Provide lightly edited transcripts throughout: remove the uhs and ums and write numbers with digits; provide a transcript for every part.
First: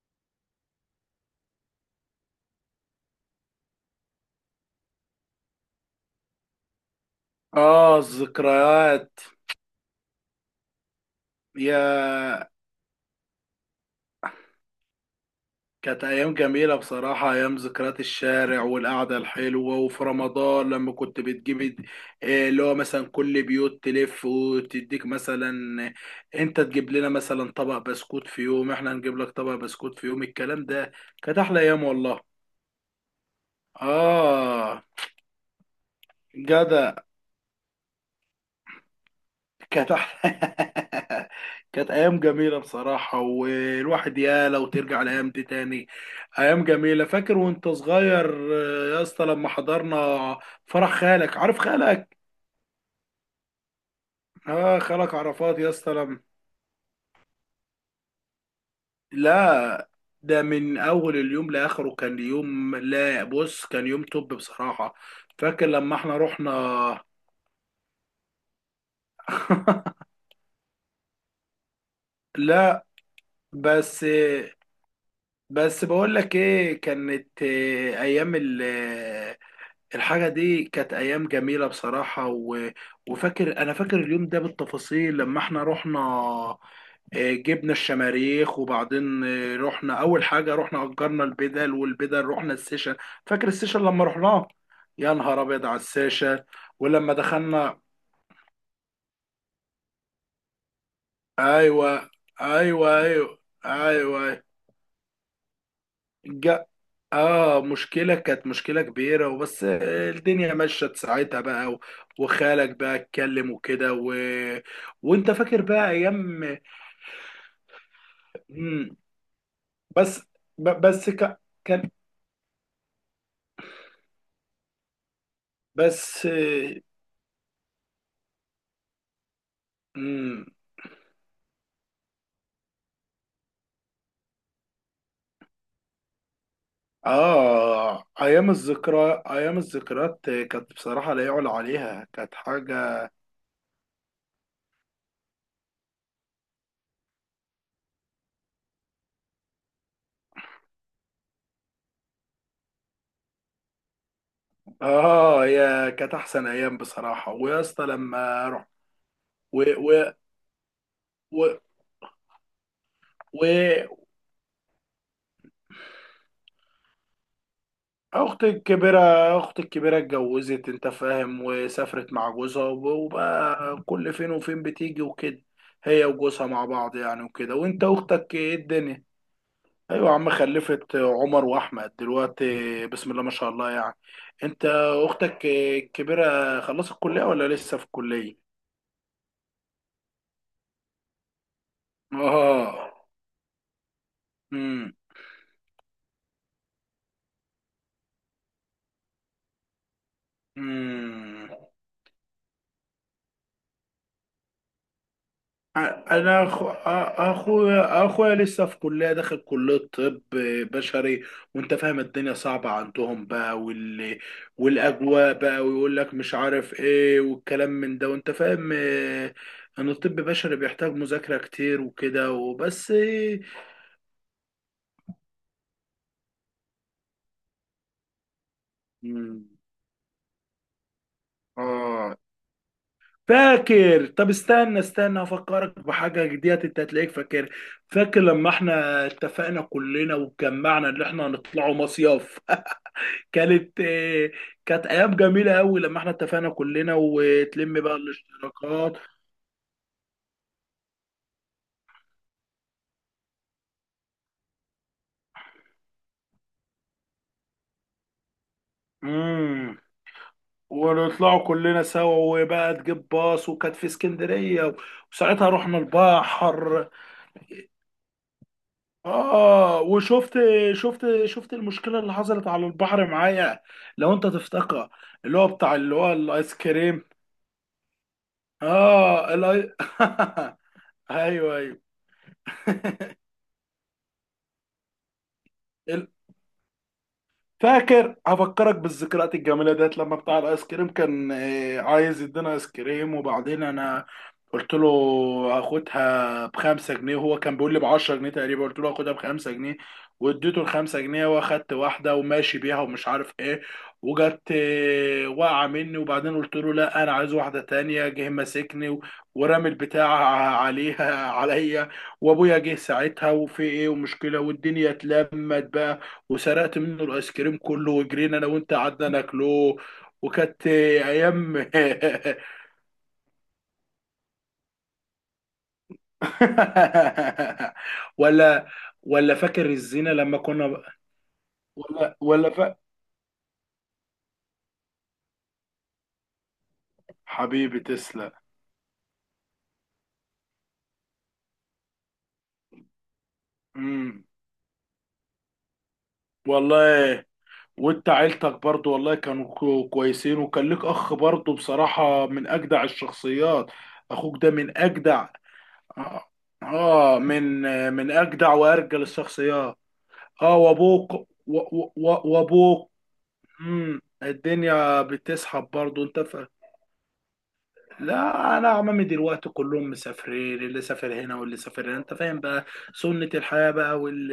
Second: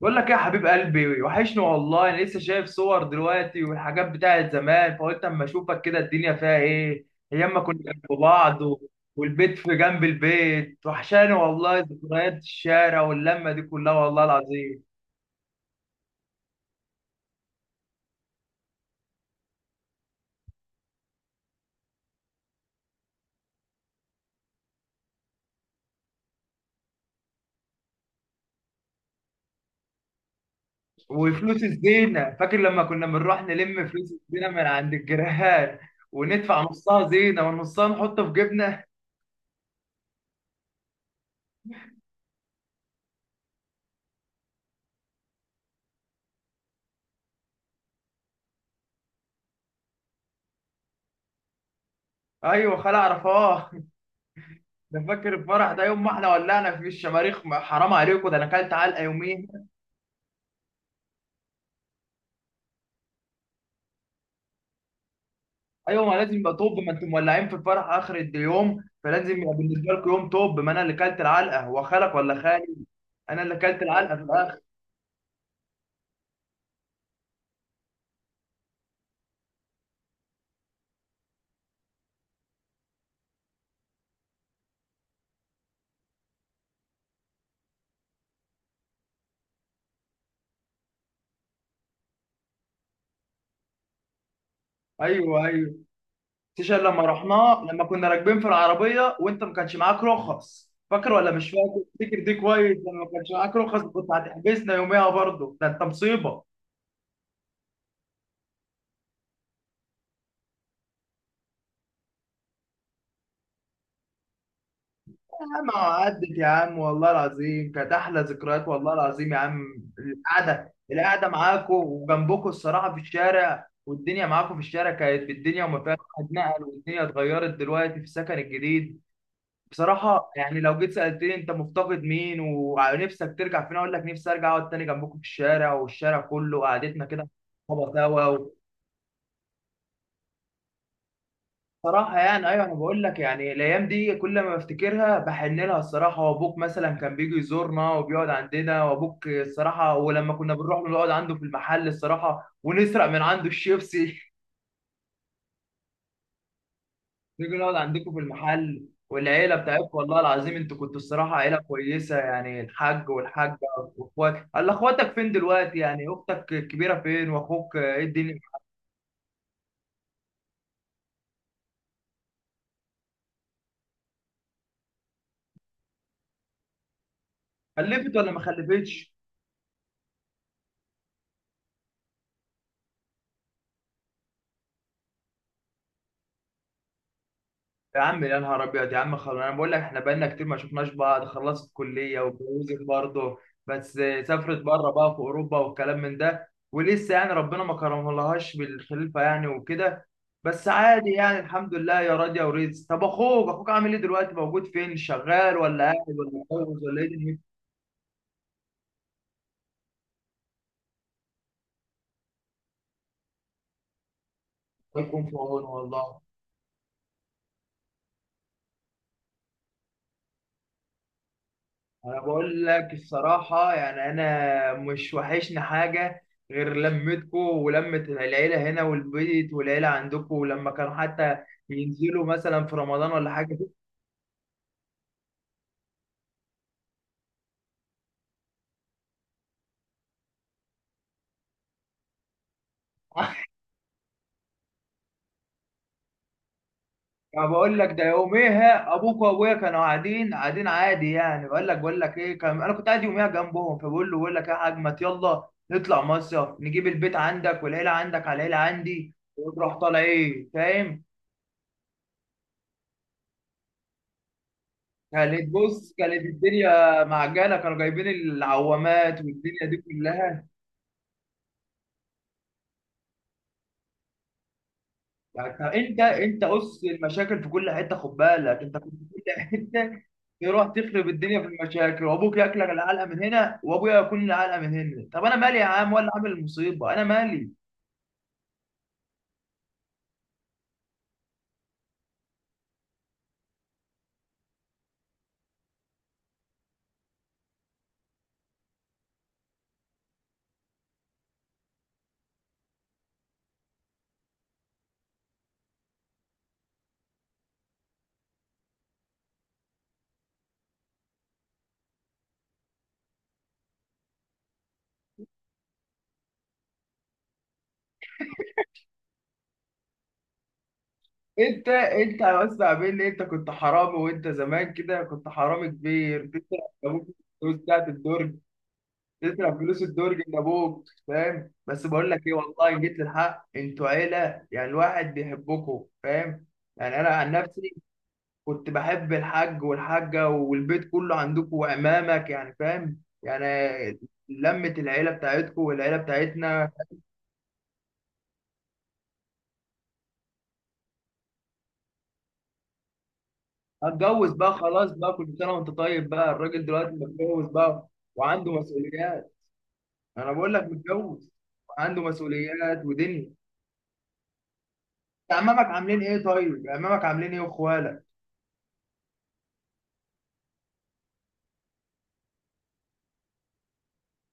بقول لك إيه يا حبيب قلبي، وحشني والله. انا لسه شايف صور دلوقتي والحاجات بتاعت زمان، فقلت اما اشوفك كده الدنيا فيها ايه. ايام ما كنا اه، جنب بعض الذكريات. والبيت في جنب البيت، وحشاني والله يا ذكريات الشارع واللمه دي كلها، والله العظيم. كانت ايام جميله بصراحه، ايام ذكريات الشارع والقعده الحلوه، وفي رمضان لما كنت إيه اللي هو مثلا كل بيوت تلف وتديك. مثلا انت تجيب لنا مثلا طبق بسكوت في يوم، احنا نجيب لك طبق بسكوت في يوم، الكلام ده. كانت احلى وفلوس ايام والله. الزينه، فاكر لما كنا بنروح نلم فلوس الزينه من اه. عند الجيران وندفع جدع. نصها زينه ونصها نحطه في جيبنا. كانت واحدة. كانت أيام جميلة بصراحة، والواحد يا لو ترجع الأيام دي تاني. أيام جميلة، فاكر وأنت صغير؟ يا اسطى لما حضرنا فرح خالك، عارف خالك؟ ايوه، خلع عرفاه. آه، ده خالك فاكر عرفات يا الفرح ده، اسطى يوم ما لم... احنا ولعنا في الشماريخ؟ حرام عليكم، ده انا اكلت علقه يوميها. لا. ده من أول اليوم لآخره كان يوم، لا بص، كان يوم توب بصراحة. فاكر لما ايوه ما احنا لازم رحنا. يبقى، طب ما انتم مولعين في الفرح اخر اليوم فلازم يبقى بالنسبه لكم يوم. طب ما انا اللي كلت العلقه، هو خالك ولا خالي؟ لا. انا اللي كلت بس العلقه في الاخر. بس بقول لك ايه، كانت آه، ايام ال الحاجة دي كانت أيام جميلة بصراحة و... وفاكر أنا فاكر اليوم ده بالتفاصيل لما احنا رحنا. جبنا الشماريخ، وبعدين رحنا. أول حاجة رحنا أجرنا البدل، والبدل رحنا السيشن. فاكر السيشن لما رحناه؟ يا نهار ايوه أبيض ايوه. على السيشن. سيشن لما ولما رحناه، دخلنا، لما كنا راكبين في العربيه وانت ما كانش معاك رخص، فاكر ولا مش فاكر؟ أيوه، فاكر دي كويس، أيوه، لما ما كانش أيوه، معاك رخص كنت أيوه. هتحبسنا يوميها برضه، ده انت مصيبه. اه مشكلة، كانت مشكلة كبيرة، وبس الدنيا مشت ساعتها بقى، وخالك بقى اتكلم وكده و... وانت يا فاكر عم بقى عدت يا ايام. عم، والله العظيم كانت احلى ذكريات، والله مم. العظيم يا عم بس القعده ب- بس القعده ك... معاكم كان وجنبكم الصراحه في الشارع، والدنيا معاكم في الشارع كانت بالدنيا وما فيها. بس الواحد نقل والدنيا اتغيرت دلوقتي في السكن الجديد. بصراحه مم. يعني لو جيت سالتني انت مفتقد مين ونفسك ترجع فين، اقول لك نفسي ارجع اقعد تاني جنبكم في الشارع، والشارع كله قعدتنا كده. طبعا اه سوا. ايام الذكريات كانت بصراحة لا يعلى عليها، صراحة كانت يعني، أيوة أنا بقول حاجة. لك يعني الأيام دي كل ما بفتكرها بحن لها الصراحة. وأبوك مثلا كان بيجي يزورنا وبيقعد عندنا، وأبوك الصراحة ولما كنا بنروح نقعد عنده في المحل الصراحة ونسرق من عنده الشيبسي اه، هي كانت احسن ايام بصراحة. نيجي ويا نقعد اسطى عندكم في لما رحت، المحل والعيلة و... بتاعتكم، و... والله العظيم أنتوا كنتوا الصراحة و... عيلة كويسة يعني الحاج و... والحاجة وإخوات. قال أخواتك فين دلوقتي؟ يعني أختك الكبيرة فين، وأخوك إيه الدنيا؟ اختي الكبيرة اختي الكبيرة اتجوزت، انت فاهم، وسافرت مع جوزها، وبقى كل فين وفين بتيجي وكده. هي وجوزها مع بعض يعني وكده. وانت خلفت ولا اختك ما ايه الدنيا؟ خلفتش؟ ايوه يا عم، خلفت عمر واحمد دلوقتي، بسم الله ما شاء الله يعني. انت اختك الكبيرة خلصت الكلية ولا لسه في يا عم، الكلية؟ يا نهار ابيض يا عم، خلاص انا بقول لك احنا بقالنا كتير ما شفناش بعض. خلصت كليه اه. واتجوزت برضه. بس سافرت بره بقى في اوروبا والكلام من ده، ولسه يعني ربنا ما كرمهالهاش بالخلفه يعني وكده. بس عادي يعني امم الحمد لله يا راضيه ورزق. طب اخوك عامل ايه دلوقتي، موجود فين؟ شغال ولا قاعد ولا انا أخو... متجوز ولا ايه دنيته؟ اخويا لسه في كليه، داخل كليه طب بشري. وانت فاهم الدنيا صعبه عندهم بقى الله يكون والاجواء في بقى، عونه ويقول لك والله. مش عارف ايه والكلام من ده، وانت فاهم. ان الطب البشري بيحتاج مذاكره كتير انا وكده. بقول لك وبس إيه. الصراحه، يعني انا مش وحشني حاجه غير لمتكو ولمه العيله هنا مم، والبيت والعيله عندكو، ولما كانوا حتى اه ينزلوا مثلا في رمضان ولا حاجه كده. فاكر. طب استنى استنى، افكرك بحاجه جديده، انت هتلاقيك فاكر. فاكر لما احنا اتفقنا كلنا واتجمعنا ان احنا هنطلعوا مصيف؟ كانت كانت ايام جميله قوي، لما احنا اتفقنا كلنا يعني بقول وتلم لك بقى ده يوميها الاشتراكات. ابوك وابويا كانوا قاعدين قاعدين عادي يعني، بقول لك ايه كان، انا كنت قاعد يوميها جنبهم فبقول له بقول لك ايه يا حاج، ما يلا نطلع مصيف، نجيب البيت عندك والعيله عندك على العيله عندي وتروح امم طالع ايه، فاهم؟ ونطلعوا كلنا سوا، وبقى تجيب باص، وكانت في اسكندريه، كانت، وساعتها رحنا بص، كانت البحر. الدنيا معجنه، كانوا جايبين العوامات والدنيا دي اه وشفت، كلها. شفت المشكله اللي حصلت على البحر معايا، لو انت تفتكر، اللي هو بتاع اللي انت هو انت الايس قص كريم. المشاكل في كل حته، خد بالك انت كنت في اه كل الاي حته تروح تخرب الدنيا في ايوه، ايوه. المشاكل، وابوك ياكلك العلقه من هنا وابويا ياكلني العلقه من هنا. طب انا مالي يا عم، ولا عامل المصيبه انا مالي؟ فاكر، هفكرك بالذكريات الجميله ديت، لما بتاع الايس كريم كان عايز يدينا ايس كريم. وبعدين انا قلت له هاخدها بخمسة جنيه، وهو كان بيقول لي بعشرة جنيه تقريبا، قلت له هاخدها بخمسة جنيه، واديته الخمسة جنيه، واخدت واحدة وماشي بيها ومش عارف ايه. وجت واقعة مني، وبعدين قلت له لا، انا عايز واحدة تانية، جه ماسكني ورمي البتاع عليا. وابويا جه ساعتها، وفي ايه، ومشكلة، والدنيا اتلمت بقى، وسرقت منه الايس كريم كله، وجرينا انا وانت، قعدنا ناكله. وكانت ايام. انت بس قابلني، انت كنت حرامي، وانت زمان كده كنت حرامي كبير، تسرق ابوك فلوس بتاعت الدرج، ولا ولا تدفع فاكر فلوس الزينه الدرج لما كنا، لابوك، فاهم؟ بس بقول ولا لك ايه، ولا فا... والله جيت للحق، انتوا عيله يعني الواحد بيحبكم فاهم. يعني انا عن نفسي حبيبي تسلم. كنت بحب الحاج والحاجه والبيت كله عندكم وعمامك يعني فاهم، يعني امم لمه العيله بتاعتكم والعيله بتاعتنا. والله. وانت عيلتك برضو والله كانوا كويسين، وكان لك اخ برضو بصراحه من اجدع الشخصيات. هتجوز اخوك ده بقى من خلاص بقى، اجدع. كل سنه وانت طيب اه، بقى، الراجل دلوقتي آه، من متجوز بقى من وعنده اجدع وارجل مسؤوليات. الشخصيات. انا بقول اه، لك وابوك و- متجوز و- وعنده و- مسؤوليات وابوك. ودنيا. الدنيا عمامك بتسحب عاملين برضه انت ايه؟ فاهم. طيب عمامك عاملين ايه واخوالك؟ لا، انا عمامي دلوقتي كلهم مسافرين، اللي سافر هنا واللي سافر هنا، انت فاهم بقى. سنة الحياة بقى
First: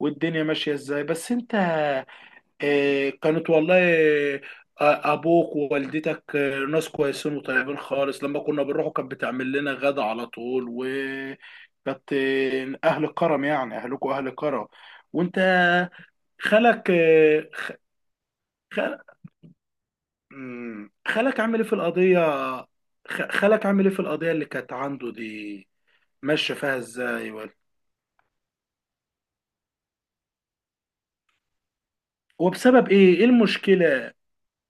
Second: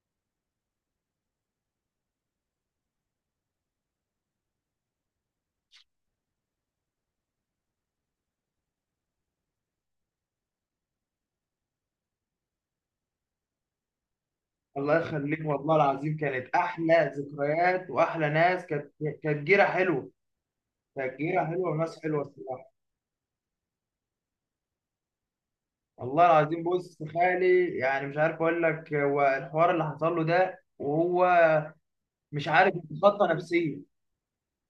والدنيا ماشية ازاي، بس انت. آه، كانت والله آه، ابوك ووالدتك ناس كويسين وطيبين خالص، لما كنا بنروحوا كانت بتعمل لنا غدا على طول، وكانت اهل كرم، يعني اهلكوا اهل كرم. الله وانت يخليك، والله العظيم كانت خالك احلى آه، ذكريات واحلى ناس، كانت جيره حلوه. مم. كانت خالك جيره عامل ايه حلوه في وناس القضية؟ حلوه الصراحه. خالك عامل ايه في القضية اللي كانت عنده دي؟ والله ماشية العظيم، فيها بص ازاي ولا؟ خالي يعني مش عارف اقول لك، هو الحوار اللي حصل له ده وهو مش عارف وبسبب ايه، ايه يتخطى نفسيا. المشكلة؟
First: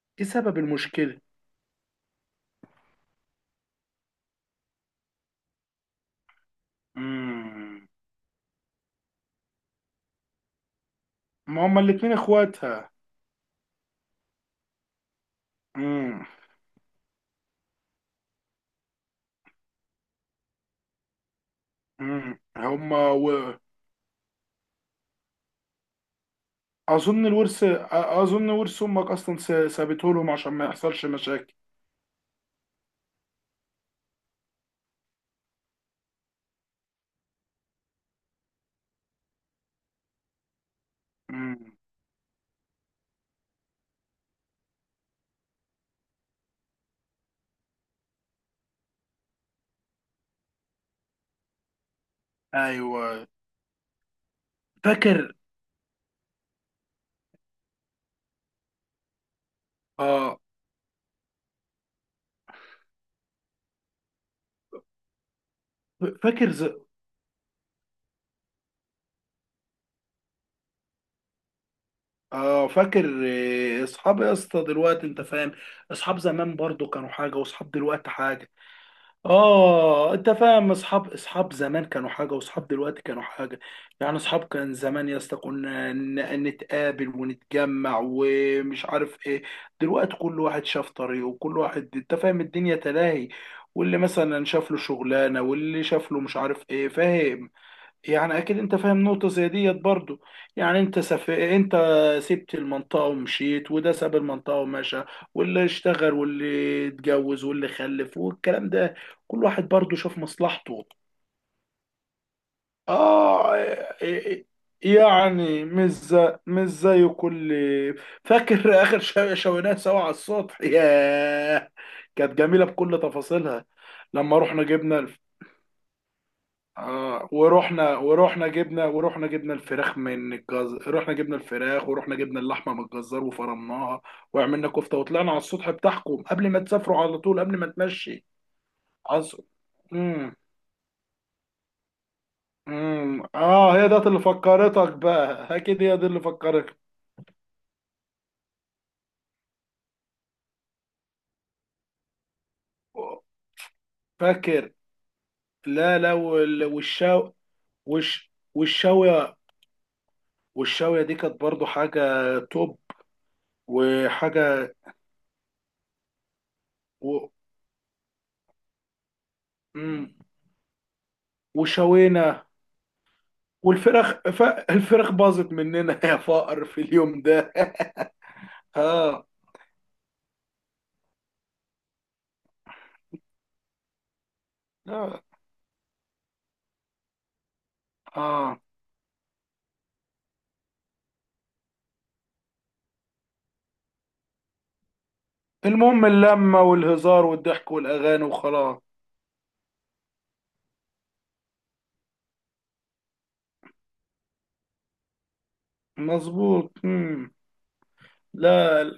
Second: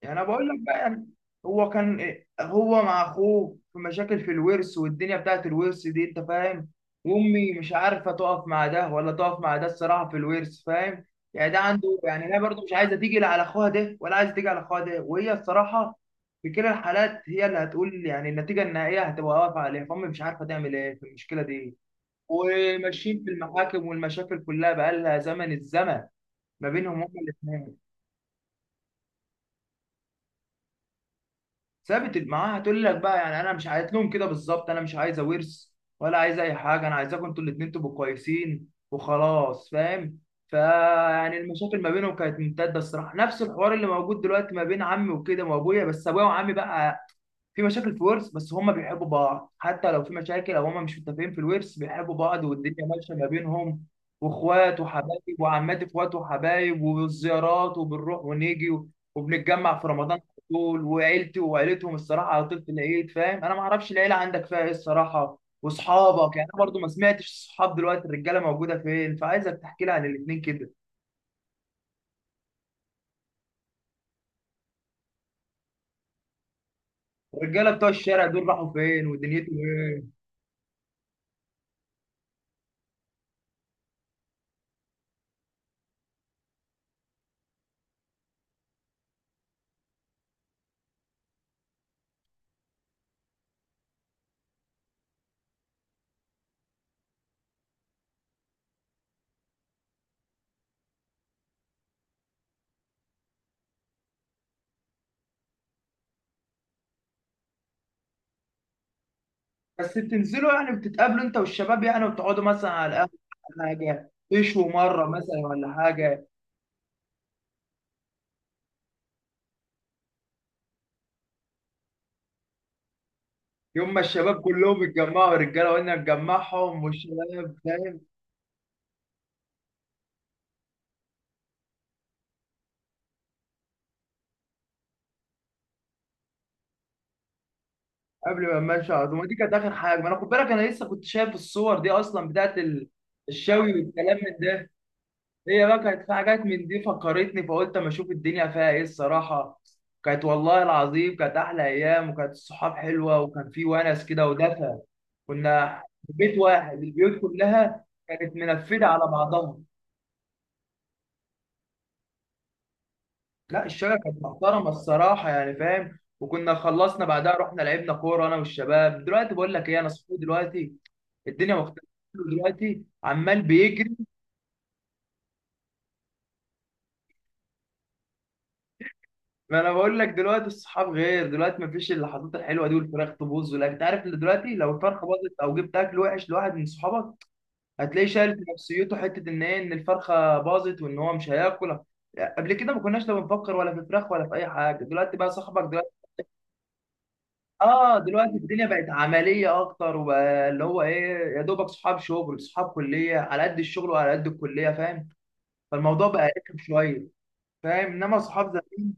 يعني انا ايه بقول لك سبب بقى يعني، المشكلة؟ هو كان هو مع اخوه في مشاكل في الورث والدنيا بتاعت الورث دي، انت فاهم. وامي مش مم. عارفه تقف مع ده ولا تقف مع ده الصراحه في الورث، فاهم؟ يعني ده ما هما عنده، الاتنين يعني هي برضه مش اخواتها. عايزه تيجي لا على اخوها ده ولا عايزه تيجي على اخوها ده، وهي الصراحه مم. في كلا الحالات هي اللي هتقول، يعني النتيجه النهائيه هتبقى واقفه عليها، فامي مش عارفه تعمل ايه في المشكله دي. مم. هما وماشيين في و... المحاكم والمشاكل كلها، بقى لها زمن الزمن ما بينهم هما اظن الورث أ- الاثنين. اظن ورث امك اصلا سابته لهم عشان ما يحصلش مشاكل. ثابت معاها هتقول لك بقى يعني انا مش، قالت لهم كده بالظبط، انا مش عايزه ورث ولا عايزه اي حاجه، انا عايزاكم انتوا الاتنين تبقوا كويسين وخلاص فاهم. فيعني مم. المشاكل ما بينهم كانت ممتده الصراحه، نفس الحوار اللي موجود دلوقتي ما بين عمي وكده وابويا، بس ابويا وعمي بقى في مشاكل في ورث، بس هما بيحبوا بعض حتى لو في مشاكل او هما مش متفقين في الورث، بيحبوا بعض والدنيا ايوه ماشيه ما بينهم. واخوات فاكر. وحبايب وعمات، اخوات وحبايب والزيارات، وبنروح ونيجي وبنتجمع في رمضان على اه طول، وعيلتي وعيلتهم الصراحه على طول في العيد، فاهم؟ انا ما اعرفش العيله عندك فيها ايه الصراحه، واصحابك يعني فاكر. انا برضو ما سمعتش، الصحاب دلوقتي الرجاله موجوده فين؟ فعايزك تحكي لي عن الاثنين كده. اه فاكر. اصحاب يا اسطى دلوقتي انت فاهم. اصحاب زمان برضو كانوا حاجه، الرجاله واصحاب بتوع دلوقتي الشارع دول حاجه. راحوا فين ودنيتهم ايه؟ اه انت فاهم، اصحاب، اصحاب زمان كانوا حاجه، واصحاب دلوقتي كانوا حاجه. يعني اصحاب كان زمان يا اسطى كنا نتقابل ونتجمع ومش عارف ايه. دلوقتي كل واحد شاف طريقه، وكل واحد انت فاهم الدنيا تلاهي، واللي مثلا شاف له شغلانه، واللي شاف له مش عارف ايه، فاهم، يعني اكيد انت فاهم نقطة زي ديت برضو. يعني انت سبت المنطقة ومشيت، وده ساب المنطقة ومشى، واللي اشتغل واللي اتجوز واللي خلف والكلام ده، كل واحد برضو بس شاف بتنزلوا يعني، مصلحته. بتتقابلوا انت والشباب يعني وتقعدوا مثلا على القهوة اه. ولا حاجة، إيه- تشوا مرة مثلا يعني ولا مش حاجة؟ زي مش زي كل. فاكر؟ اخر شوينات سوا على السطح، ياه، كانت جميلة بكل تفاصيلها. يوم ما لما الشباب رحنا كلهم جبنا، اتجمعوا الرجالة، وقلنا نجمعهم اه، والشباب فاهم، ورحنا جبنا الفراخ من الجزار، رحنا جبنا الفراخ، ورحنا جبنا اللحمه من الجزار، وفرمناها وعملنا كفته، وطلعنا على السطح بتاعكم قبل ما تسافروا على طول، قبل ما تمشي. قبل ما الماتش على طول، ما دي عصر. كانت آخر حاجة. ما أنا خد امم بالك أنا لسه كنت شايف الصور دي أصلا بتاعت الشوي اه، هي ده والكلام اللي من ده. فكرتك بقى هي بقى اكيد، هي كانت دي في اللي حاجات من فكرتك. دي فكرتني، فقلت اما اشوف الدنيا فيها ايه الصراحه. كانت، والله العظيم كانت احلى ايام، وكانت الصحاب حلوه، وكان في ونس كده فاكر. ودفى، كنا لا، في لا، بيت واحد، البيوت كلها كانت منفذه على والشاويه، بعضها. والشاويه دي كانت برضو حاجه توب. لا، الشقه كانت محترمه وحاجه الصراحه يعني فاهم. وكنا خلصنا و... بعدها رحنا لعبنا كوره انا والشباب. دلوقتي بقول لك ايه، انا امم صحابي دلوقتي الدنيا مختلفه، وشوينا، دلوقتي عمال بيجري. والفرخ ف... الفرخ باظت مننا يا فقر في اليوم ده. ها. ما انا بقول لك دلوقتي الصحاب غير، دلوقتي مفيش اللحظات الحلوه دي، والفراخ تبوظ ولا انت عارف، اللي دلوقتي لو الفرخه اه. باظت او جبت اكل وحش لواحد من صحابك، هتلاقيه شايل في آه. نفسيته حته، ان ايه، ان الفرخه باظت وان هو مش هياكل. قبل كده ما كناش لا بنفكر ولا في فراخ ولا في اي حاجه، دلوقتي بقى صاحبك دلوقتي. المهم اللمة والهزار والضحك اه والأغاني دلوقتي الدنيا وخلاص. بقت عمليه اكتر، وبقى اللي هو ايه، يا دوبك صحاب شغل صحاب كليه، على قد الشغل وعلى قد الكليه فاهم، فالموضوع بقى رخم مظبوط. شويه. مم. فاهم، انما صحاب لا، لا.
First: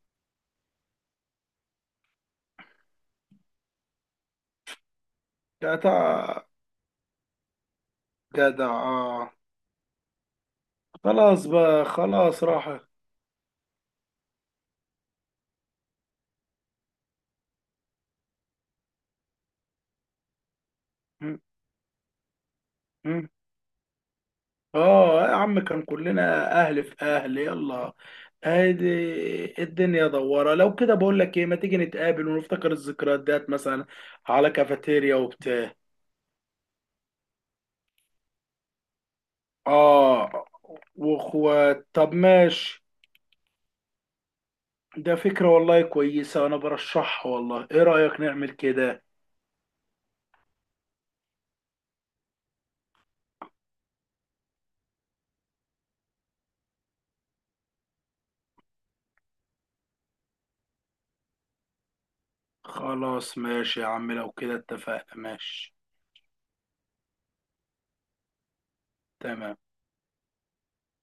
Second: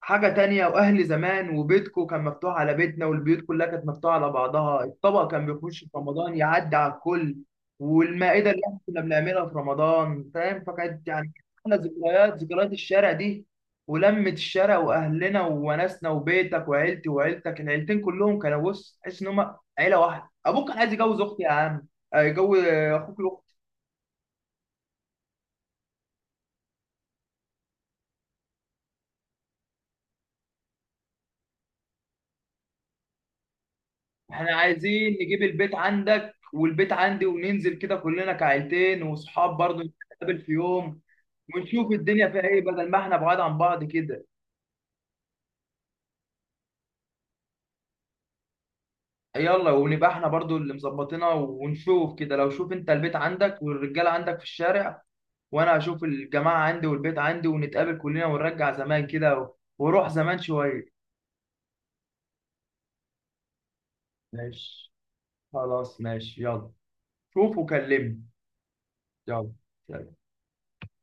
حاجة تانية، وأهل زمان، وبيتكو كان مفتوح على بيتنا، والبيوت كلها كانت مفتوحة على بعضها، الطبق كان بيخش في رمضان جدع، يعدي على الكل، والمائدة اللي جدع، احنا كنا آه. بنعملها في رمضان فاهم، فكانت يعني خلاص احلى بقى، ذكريات، خلاص ذكريات راح. الشارع دي. ولمة الشارع وأهلنا ووناسنا وبيتك، وعيلتي وعيلتك العيلتين كلهم كانوا، بص، تحس إن هما عيلة واحدة. أبوك كان عايز يجوز مم. أختي يا عم، يجوز أخوك. مم. اه يا عم، كان كلنا أهل في أهل. يلا، ادي الدنيا دوارة، لو كده بقول لك ايه، ما تيجي نتقابل ونفتكر الذكريات ديت مثلا، على احنا عايزين كافيتيريا نجيب وبتاع. البيت عندك والبيت عندي وننزل كده كلنا كعيلتين، وصحاب برضه نتقابل آه، في يوم، وأخوات. ونشوف طب الدنيا فيها ايه ماشي. بدل ما احنا بعاد عن بعض كده. ده فكرة والله كويسة، أنا برشحها والله، إيه رأيك نعمل كده؟ يلا، ونبقى احنا برضه اللي مظبطينها، ونشوف كده. لو، شوف انت البيت عندك والرجاله عندك في الشارع، وانا هشوف الجماعه عندي والبيت عندي، ونتقابل كلنا ونرجع زمان كده وروح زمان شويه. خلاص ماشي يا عم، لو كده ماشي. اتفقنا، ماشي. خلاص ماشي، يلا. شوف وكلمني. يلا. تمام. سلام.